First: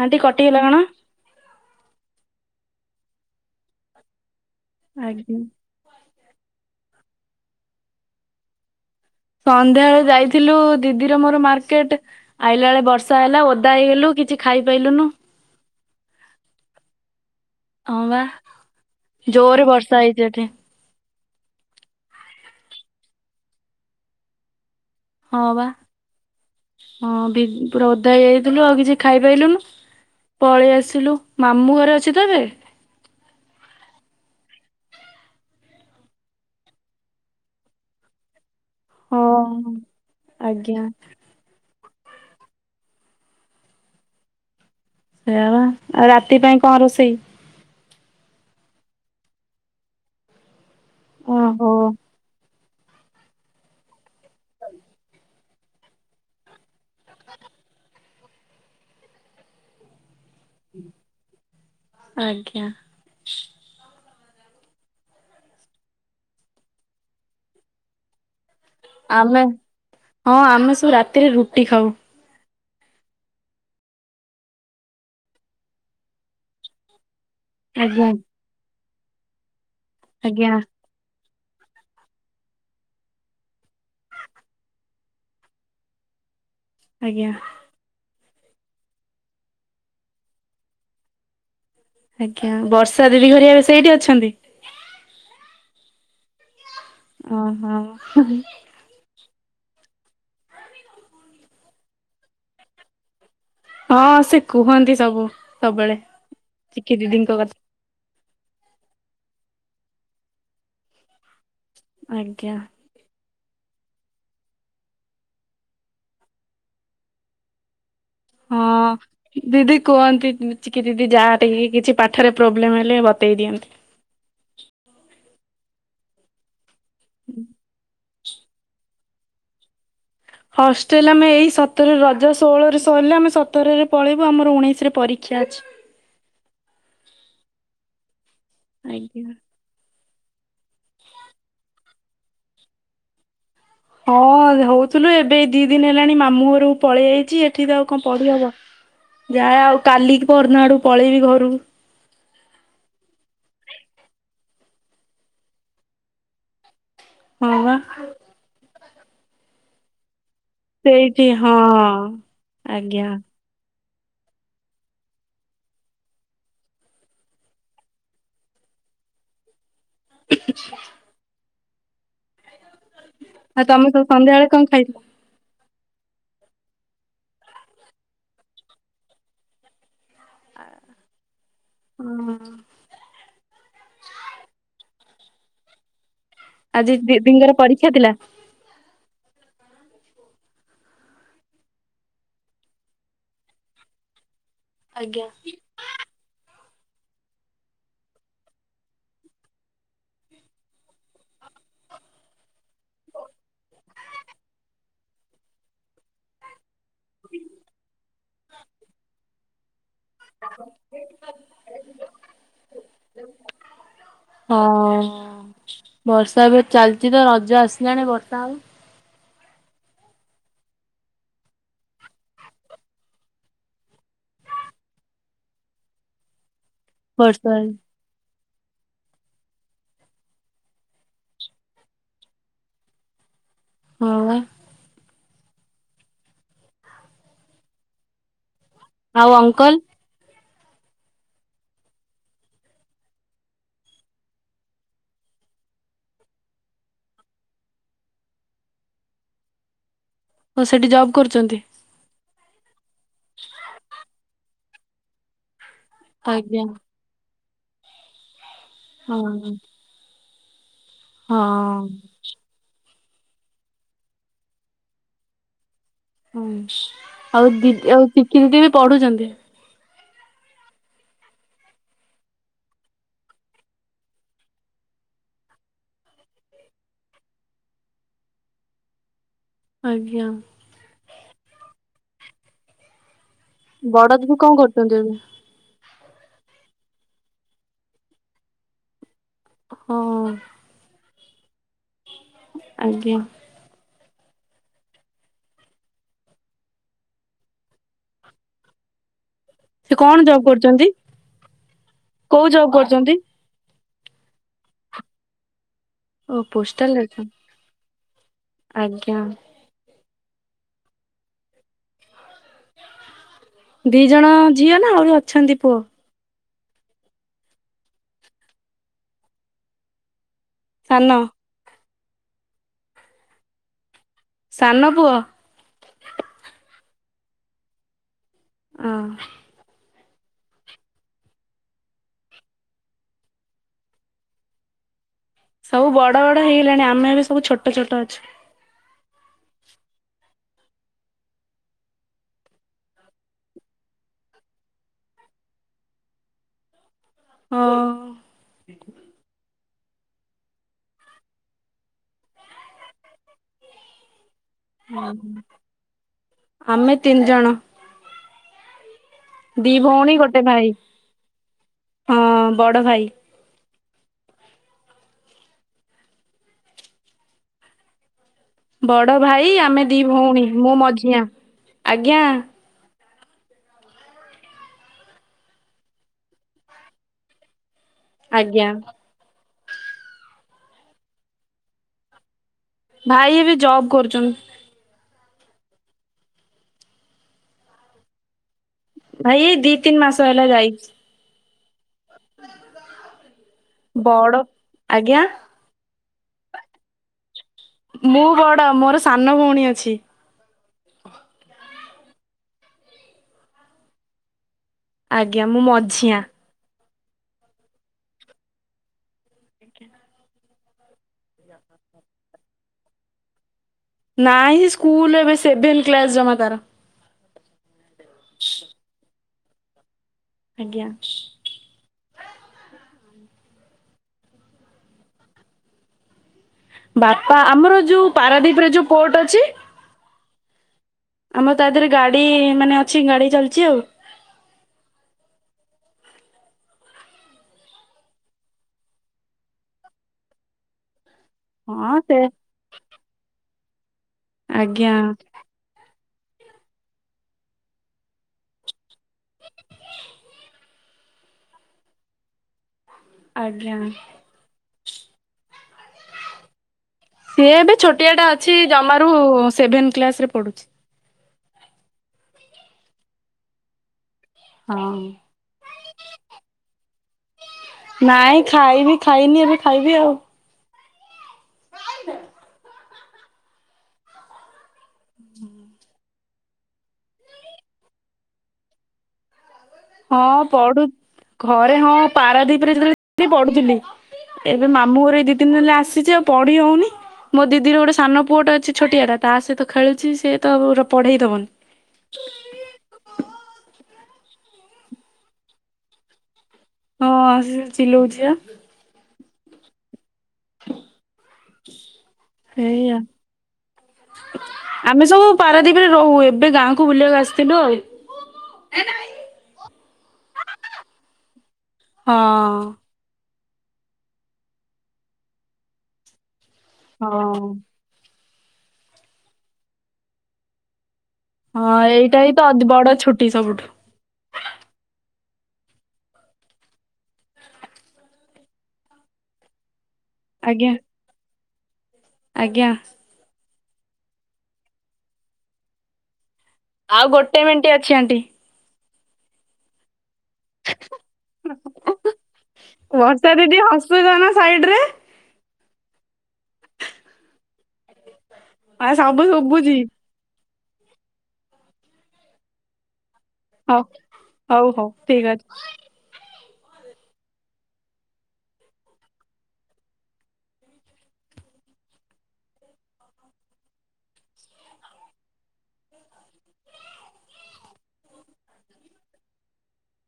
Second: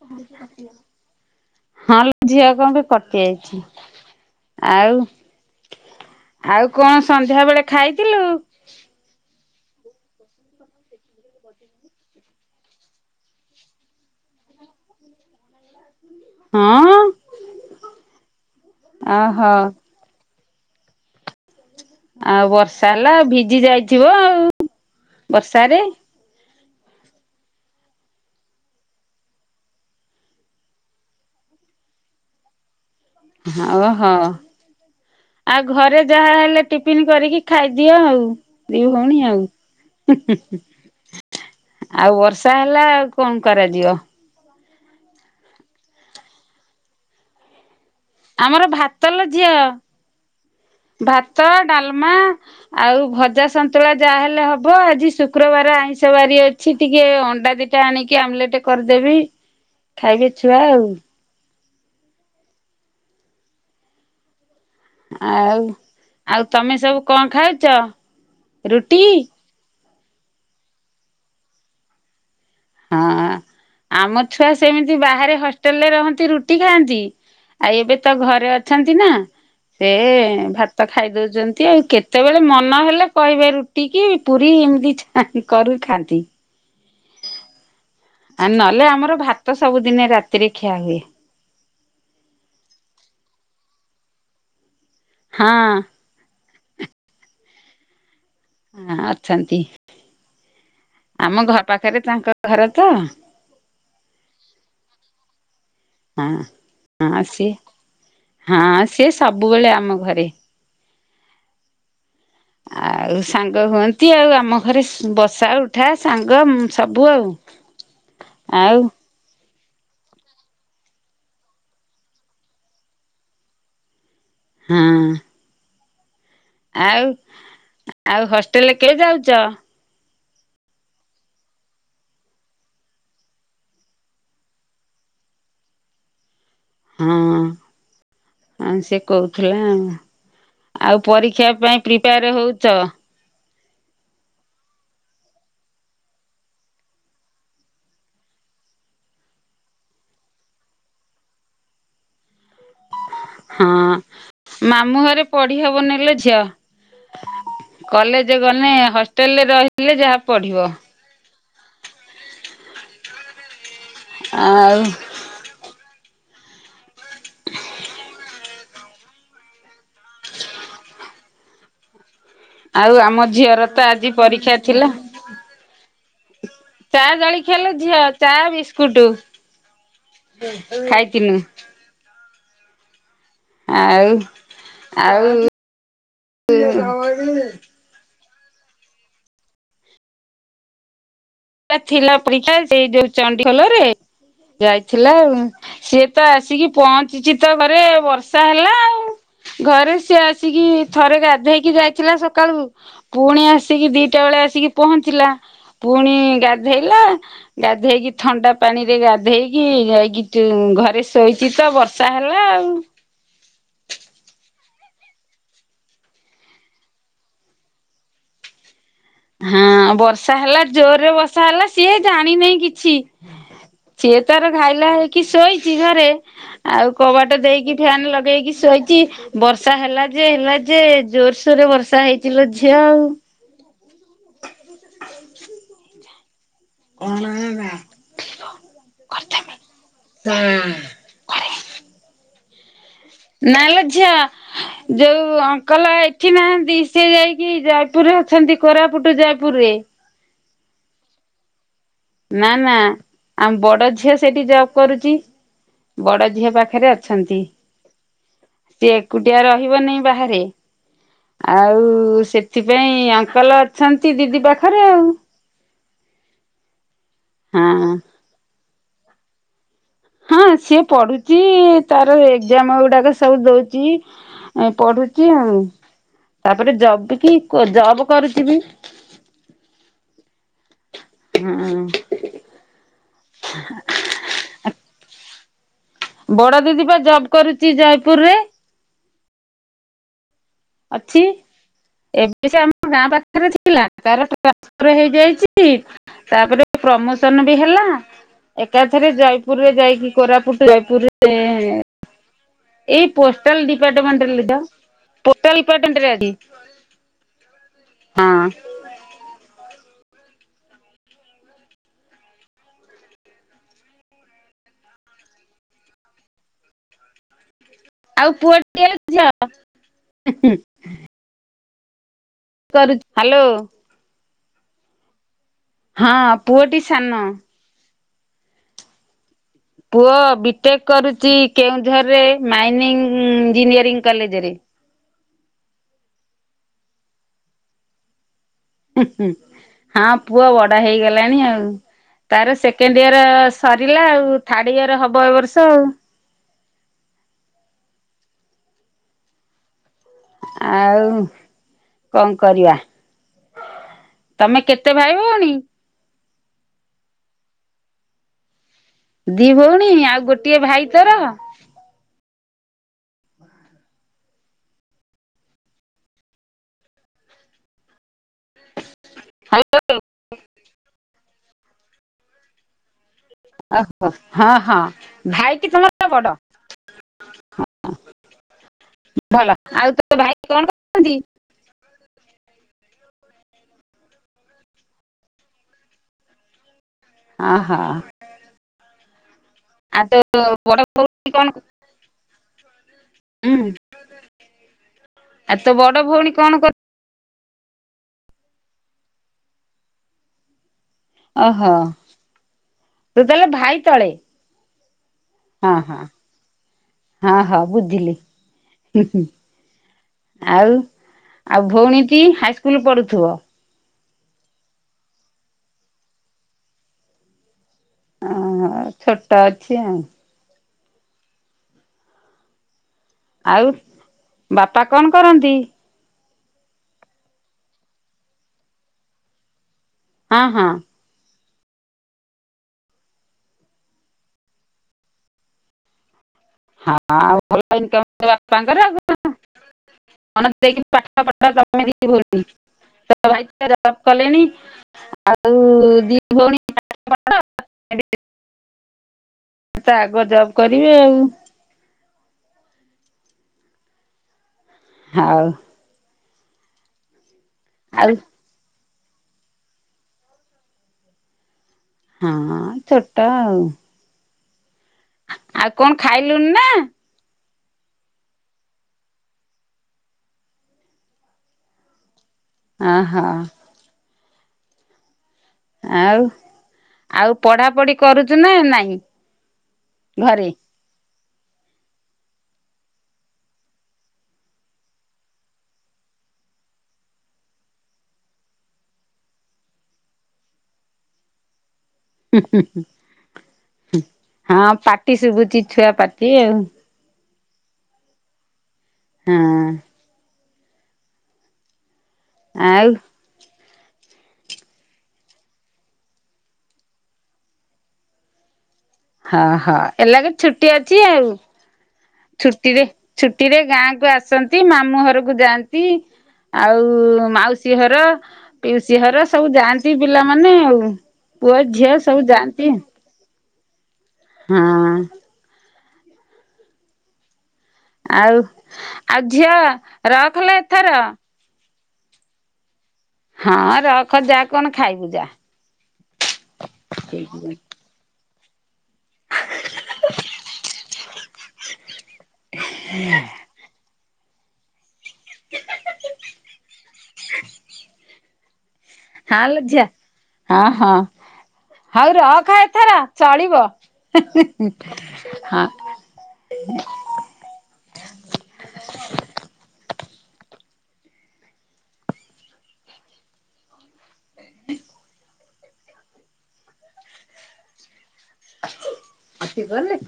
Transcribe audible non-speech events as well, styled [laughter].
Anti କଟିଗଲା କଣ? ହଁ ଲୋ ଝିଅ କଣ ପାଇଁ କଟି ଯାଇଚି ଆଉ ଆଜ୍ଞା। ଆଉ କଣ ସଂନ୍ଧ୍ୟା ବେଳେ ଖାଇଥିଲୁ? ସଂନ୍ଧ୍ୟାବେଳେ ଯାଇଥିଲୁ ଦିଦିର ମୋର ମାର୍କେଟ। ଆଇଲା ବେଳେ ବର୍ଷା ହେଲା ଓଦା ହେଇଗଲୁ କିଛି ଖାଇପାଇଲୁନୁ। ହଁ ହଁ ବା ଓହୋ ଜୋରେ ବର୍ଷା ହେଇଚି ଏଠି। ଆଉ ବର୍ଷା ହେଲା ଭିଜି ଯାଇଥିବ ଆଉ। ହଁ ବା। ବର୍ଷାରେ ହଁ ପୁରା ଓଦା ହେଇଯାଇଥିଲୁ ଆଉ କିଛି ଖାଇପାଇଲୁନୁ। ପଳେଇ ଆସିଲୁ। ମାମୁଁ ଘରେ ଅଛି ତ ଏବେ। ହଁ ବା, ହଁ। ଆଉ ଘରେ ଯାହା ହେଲେ ଟିପିନ କରିକି ଖାଇଦିଅ ଆଉ। ଦି ଭୋଉଣୀ ହଁ ଆଉ। ଆଜ୍ଞା ଆଉ ବର୍ଷା ହେଲା, ଆଉ କଣ କରାଯିବ? ସେଇଆ ବା, ଆଉ ରାତି ପାଇଁ କଣ ରୋଷେଇ? ଆମର ଭାତଲୋ ଝିଅ। ଭାତ, ଓହୋ ଡାଲମା ଆଉ ଭଜା ସନ୍ତୁଳା ଯାହାହେଲେ ହବ, ଆଜି ଶୁକ୍ରବାର ଆଇଁଷ ବାରି ଅ ଛି ଟିକେ ଅଣ୍ଡା ଦିଟା ଆଣିକି ଆମଲେଟ କରିଦେବି। ଖାଇବେ ଛୁଆ ଆଉ। ଆଜ୍ଞା। ଆଉ, ଆଉ ତମେ ସବୁ କଣ ଖାଉଚ? ଆମେ, ହଁ ଆମେ ସବୁ ରାତିରେ ରୁଟି ଖାଉ। ହଁ। ଆମ ଛୁଆ ସେମିତି ବାହାରେ ହଷ୍ଟେଲ ରେ ରହନ୍ତି ରୁଟି ଖାଆନ୍ତି ଆ ଏବେ ଆଜ୍ଞା। ତ ଘରେ ଅଛନ୍ତି ନା ସେ ଆଜ୍ଞା ଭା ତ ଖାଇଦୋଉଚନ୍ତି। କେତେବେଳେ ମନ ହେଲେ କହିବେ ରୁଟି କି ପୁରୀ ଏମିତି ଆଁ କରୁ ଥାଆନ୍ତି। ଆଜ୍ଞା। ଆ ନହେଲେ ଆମର ଭାତ ସବୁଦିନେ ରାତିରେ ଖିଆ ହୁଏ। ଆଜ୍ଞା। ବର୍ଷା ଦିଦି ଘରେ ଏବେ ସେଇଠି ଅଛନ୍ତି। ହଁ। ଓହୋ। ହଁ ଅଛନ୍ତି। ଆମ ଘର ପାଖେରେ ତାଙ୍କ ଘର ତ ହଁ ସେ କୁହନ୍ତି ସବୁ ସବୁବେଳେ। ହଁ, ଚିକି ହଁ ଦିଦିଙ୍କ ସିଏ, କଥା ହଁ ସିଏ ସବୁବେଳେ ଆମ ଘରେ ଆଜ୍ଞା। ଆଉ ସାଙ୍ଗ ହୁଅନ୍ତି ଆଉ ଆମ ଘରେ ବସା ଉଠା ସାଙ୍ଗ ସବୁ ଆଉ। ଆଉ ହଁ। ଦିଦି କୁହନ୍ତି ଚିକି ଦିଦି ଯାହା ଟି କିଛି ପାଠରେ ପ୍ରୋବ୍ଲେମ ହେଲେ ବତେଇ ଦିଅନ୍ତି। ହଁ। ଆଉ ଆଉ ହଷ୍ଟେଲ କେବେ ଯାଉଚ? ହଷ୍ଟେଲ ଆମେ ଏଇ ସତରରେ ରଜ ଷୋହଳରେ ସରିଲେ ଆମେ ସତରରେ ପଳେଇବୁ ଆମର ଉଣେଇସିରେ ପରୀକ୍ଷା ଅଛି। ହଁ ହଁ ସେ ଆଜ୍ଞା କହୁଥିଲା ଆଉ। ଆଉ ପରୀକ୍ଷା ପାଇଁ ପ୍ରିପେୟାର ହୋଉଚ? ହଁ ହୋଉଥିଲୁ ଏବେ ଏଇ ଦି ଦିନ ହେଲାଣି ମାମୁଁ ଘରକୁ ପଳେଇ ଆଇଚି ଏଠି ତ ଆଉ କଣ ପଢି ହବ। ଯାଏ ଆଉ କାଲି ପରଦିନ ଆଡକୁ ପଳେଇବି ଘରୁକୁ। ହଁ ମାମୁଁ ଘରେ ପଢି ହବନି ଲୋ ଝିଅ। ହଁ ପା। ଯେ ଗନେ ହଷ୍ଟେଲରେ ରହିଲେ ଯାହା ପଢିବ। ସେଇଠି ହଁ ହଁ ଆଜ୍ଞା। ଆଉ [inaudible] ଆଉ ଆମ ଆଉ ଝିଅର ତ ତମେ ସବୁ ଆଜି ସନ୍ଧ୍ୟାବେଳେ ପରୀକ୍ଷା କଣ ଥିଲା। ଖାଇଥିଲ? ଚା ଜଳଖିଆ ଲୋ ଝିଅ ଚା ବିସ୍କୁଟ। ଖାଇଥିନୁ। [inaudible] ଆଉ ଆଉ ଆଜି [unintelligible] [unintelligible] ତା ଥିଲା ପରୀକ୍ଷା ସେଇ ଯୋଉ ଚଣ୍ଡିଖୋଲ ରେ ଯାଇଥିଲା ଆଜ୍ଞା ଆଉ। ସିଏ ତ ଆସିକି ପହଞ୍ଚିଚି ତ ଘରେ ବର୍ଷା ହେଲା ଆଉ। ଘରେ ସିଏ ଆସିକି ଥରେ ଗାଧେଇକି ଯାଇଥିଲା ସକାଳୁ। ପୁଣି ଆସିକି ଦିଟା ବେଳେ ଆସିକି ପହଞ୍ଚିଲା, ପୁଣି ଗାଧେଇଲା ଗାଧେଇକି ଥଣ୍ଡା ପାଣି ରେ ଗାଧେଇକି ଯାଇ [unintelligible] ଘରେ ଶୋଇଛି ତ ବର୍ଷା ହେଲା ଆଉ। ହଁ। ବର୍ଷା ଏବେ ଚାଲିଛି ତ ରଜ ଆସିଲାଣି ବର୍ଷା ଆଉ। ହଁ ବର୍ଷା ହେଲା ଜୋରରେ ବର୍ଷା ହେଲା ସିଏ ଜାଣିିନେଇ କିଛି। ସିଏ ତାର ଘାଇଲା ହେଇକି ଶୋଇଛି ଘରେ, ଆଉ କବାଟ ବର୍ଷା ଦେଇକି ଫ୍ୟାନ୍ ଲଗେଇକି ଶୋଇଛି। ବର୍ଷା ହେଲା ଯେ ହେଲା ଯେ ଜୋରସୋରରେ ବର୍ଷା ହେଇଛି ଲୋ ଝିଅ ଆଉ। ହଁ ପା। କଣ ହେଲା? ଆଉ ଅଙ୍କଲ? ହଁ। ନା ଲୋ ଝିଅ। ଯୋଉ ଅଙ୍କଲ ଏଠି ନାହାନ୍ତି, ସେ ଯାଇକି ଜୟପୁରରେ ଅଛନ୍ତି କୋରାପୁଟ ଜୟପୁରରେ। ହଁ ସେଇଠି ଜବ୍ କରୁଛନ୍ତି। ନା ନା ଆମ ବଡ ଝିଅ ସେଇଠି ଜବ୍ କରୁଛି ବଡ ଝିଅ ଆଜ୍ଞା ପାଖରେ ଅଛନ୍ତି ସେ ଏକୁଟିଆ ହଁ ରହିବନି ବାହାରେ। ହଁ ଆଉ ସେଥିପାଇଁ ଅଙ୍କଲ ଅଛନ୍ତି ଦିଦି ପାଖରେ ଆଉ। ହଁ ଆଉ ହଁ ଦିଦି ଆଉ ପିଙ୍କି ଦିଦି ବି ପଢୁଛନ୍ତି। ହଁ ସିଏ ପଢୁଛି ତାର ଏଗଜାମ୍ ଗୁଡାକ ସବୁ ଦଉଛି। ଏ ପଢୁଛି ଆଉ ତାପରେ ଜବ କି ଜବ୍ କରୁଛି ବି। ଆଜ୍ଞା। [inaudible] ହୁଁ ବଡଦିଦି କଣ କରୁଛନ୍ତି ଏବେ? ବଡ ଦିଦି ପା ଜବ୍ କରୁଛି ଜୟପୁରରେ। ହଁ। ଏବେ ସେ ଆମ ଗାଁ ଆଜ୍ଞା ପାଖରେ ଅଛି। ତାର ଟାନ୍ସଫର ହେଇଯାଇଛି ତାପରେ ପ୍ରମୋସନ ବି ହେଲା। ଏକାଥରେ ଜୟପୁରରେ ସେ ଯାଇକି କଣ ଜବ୍ କୋରାପୁଟ କରୁଛନ୍ତି? ଜୟପୁରରେ କୋଉ ଜବ୍ ଏଇ କରୁଛନ୍ତି? ପୋ ହୋଟେଲ ଡିପାଟମେଣ୍ଟ ରେ ପୋର୍ଟାଲ ଓ ପୋଷ୍ଟଲ ରେ ଅଛନ୍ତି। ହଁ ଦି ଜଣ ଝିଅ ନା ଆହୁରି ଅଛନ୍ତି ପୁଅ? ଆଉ ପୁଅ ଟିଏ ଲୋ ଝିଅ। ସାନ। କରୁଛି ହାଲୋ। ସାନ ପୁଅ। ହଁ ପୁଅଟି ସାନ। ଅନ। ପୁଅ ବିଟେକ୍ କରୁଛି କେଉଁଝରରେ ମାଇନିଂ ଇଞ୍ଜିନିୟରିଂ କଲେଜରେ। ସବୁ ବଡ଼ ବଡ଼ ହେଇଗଲେଣି ଆମେ ଏବେ ସବୁ ଛୋଟ ଛୋଟ ଅଛୁ। ଉଁହୁଁ ପୁଅ ବଡ ହେଇଗଲାଣି ଆଉ। ତାର ସେକେଣ୍ଡ ଇୟର ସରିଲା ଆଉ ଥାର୍ଡ ଇୟର ହବ ଏ ବର୍ଷ ଆଉ। ହଁ ଆଉ କଣ କରିବା। ତମେ କେତେ ଓ ଭାଇ ଭଉଣୀ? ଆମେ ତିନି ଜଣ ଦି ଭଉଣୀ ଆଉ ଗୋଟିଏ ଭାଇ ତୋର? ହଁ ବଡ଼ ଭାଇ। ବଡ ଭାଇ ଆମେ ଦି ଭଉଣୀ ମୁଁ ମଝିଆ ଆଜ୍ଞା। ଓହୋ ହଁ ହଁ ଭାଇ କି ତମର ବଡ। ଆଜ୍ଞା। ଭଲ ଆଉ ତୋ ଭାଇ କଣ କରୁଛନ୍ତି? ଭାଇ ଏବେ ଜବ୍ କରୁଛନ୍ତି। ହଁ ହଁ ଭାଇ ଦି ତିନି [unintelligible] ମାସ ହେଲା ଯାଇଛି କଣ [unintelligible] ବଡ ଆଜ୍ଞା ଆଉ ତୋ ବଡ ଭଉଣୀ କଣ କର ମୁଁ ବଡ ମୋର ସାନ ଭଉଣୀ ଅଛି। ଓହୋ ତୁ ତାହେଲେ ଭାଇ ତଳେ? ଆଜ୍ଞା ମୁଁ ହଁ ହଁ ମଝିଆ। ହଁ ହଁ ବୁଝିଲି। ଆଉ ଆଉ ଭଉଣୀଟି ହାଇସ୍କୁଲ ପଢୁଥିବ। ନାଇଁ ସ୍କୁଲ ଏବେ ସେଭେନ କ୍ଲାସ ଜମା ତାର। ଓହୋ ଛୋଟ ଅଛି ଆଉ। ଆଜ୍ଞା ଆଉ ବାପା କଣ କରନ୍ତି ବାପା ଆମର ଯୋଉ ପାରାଦ୍ଵୀପ ରେ ଯୋଉ କୋର୍ଟ ଅଛି ହଁ ହଁ ଆମର ତା ଦେହରେ ଗାଡି ମାନେ ଅଛି ଗାଡି ଚାଲିଛି ଆଉ ହଁ ଆଉ ଭଲ ଇନକମ ବାପାଙ୍କର ଆଉ କଣ ମନ ଦେଇକି ପାଠ ପଢ ତମେ ହଁ ଦି ସେ ଭଉଣୀ ଭାଇ ତ ଜବ କଲେଣି ଆଜ୍ଞା ଆଉ ଦି ଭଉଣୀ ପାଠ ପଢ଼ ତ ଆଗ ଜବ୍ କରିବେ ଆଉ ଆଜ୍ଞା ହଉ ସିଏ ଏବେ ଛୋଟିଆ ଆଉ ଟା ଅଛି ଜମାରୁ ସେଭେନ କ୍ଲାସ ରେ ପଢୁଛି ହଁ ଛୋଟ ଆଉ ହଁ ଆଉ କଣ ଖାଇଲୁଣି ନା ନାଇଁ ଖାଇବି ଖାଇନି ଏବେ ଖାଇବି ଆଉ ଅ ହୋ ହୁଁ ଆଉ ଆଉ ପଢାପଢି କରୁଛୁ ନା ନାଇଁ ହଁ ଘରେ? ପଢ଼ୁ ଘରେ ହଁ ପାରାଦୀପରେ ଯେତେବେଳେ ଥିଲି ପଢୁଥିଲି ଏବେ ମାମୁଁ ଘର ଏଇ ଦି ତିନି ଦିନ ହେଲା ଆସିଛି ଆଉ ପଢି ହଉନି ମୋ ଦିଦିର ଗୋଟେ ସାନ ପୁଅଟେ ଅଛି ଛୋଟିଆଟା ତା ସହିତ ଖେଳୁଛି ସିଏ ତ ପୁର ପଢେଇ ଦେବନି ହ ହଁ ପାଟି ଶୁଭୁଚି ଛୁଆ ପାଟି ଆଉ ହଁ ମାଉସୀ ସିଏ ଚିଲଉଛି ବା ହଁ ଆଉ ସେଇଆ ଆମେ ସବୁ ପାରାଦୀପରେ ରହୁ ଏବେ ଗାଁକୁ ବୁଲିବାକୁ ଆସିଥିଲୁ ଆଉ ହଁ ହଁ ଏଲାଗେ ଛୁଟି ଅଛି ଆଉ ହଁ। ଛୁଟିରେ ଛୁଟିରେ ଗାଁ କୁ ଆସନ୍ତି ମାମୁଁ ଘରକୁ ଯାଆନ୍ତି ଆଉ ହଁ। ମାଉସୀ ଘ ର ପିଉସୀ ଘର ସବୁ ଯାଆନ୍ତି ପିଲାମାନେ ଆଉ ପୁଅ ହଁ ଝିଅ ସବୁ ଏଇଟା ହିଁ ଯାଆନ୍ତି ତ ବଡ ଛୁଟି ସବୁଠୁ ହଁ ଆଉ ଆଉ ଝିଅ ରଖଲୋ ଆଜ୍ଞା ଏଥର ଆଜ୍ଞା ହଁ ରଖ ଯା କଣ ଖାଇବୁ ଯା ଆଉ ଗୋଟେ ହଁ ମିନିଟ୍ ଅଛି ଆଣ୍ଟି ବର୍ଷା ଦିଦି ହସୁଛ ନା ସାଇଡ ରେ ଆ ସବୁ ହଁ ଲୋ ଶୁଭୁଚି। ଝିଅ ହଁ ହଁ ହଉ ରଖ ଏଥର ଚଳିବ ହଉ ହଉ ହଉ ଠିକ ଅଛି। ହଁ ହଁ ଆସିଗଲେ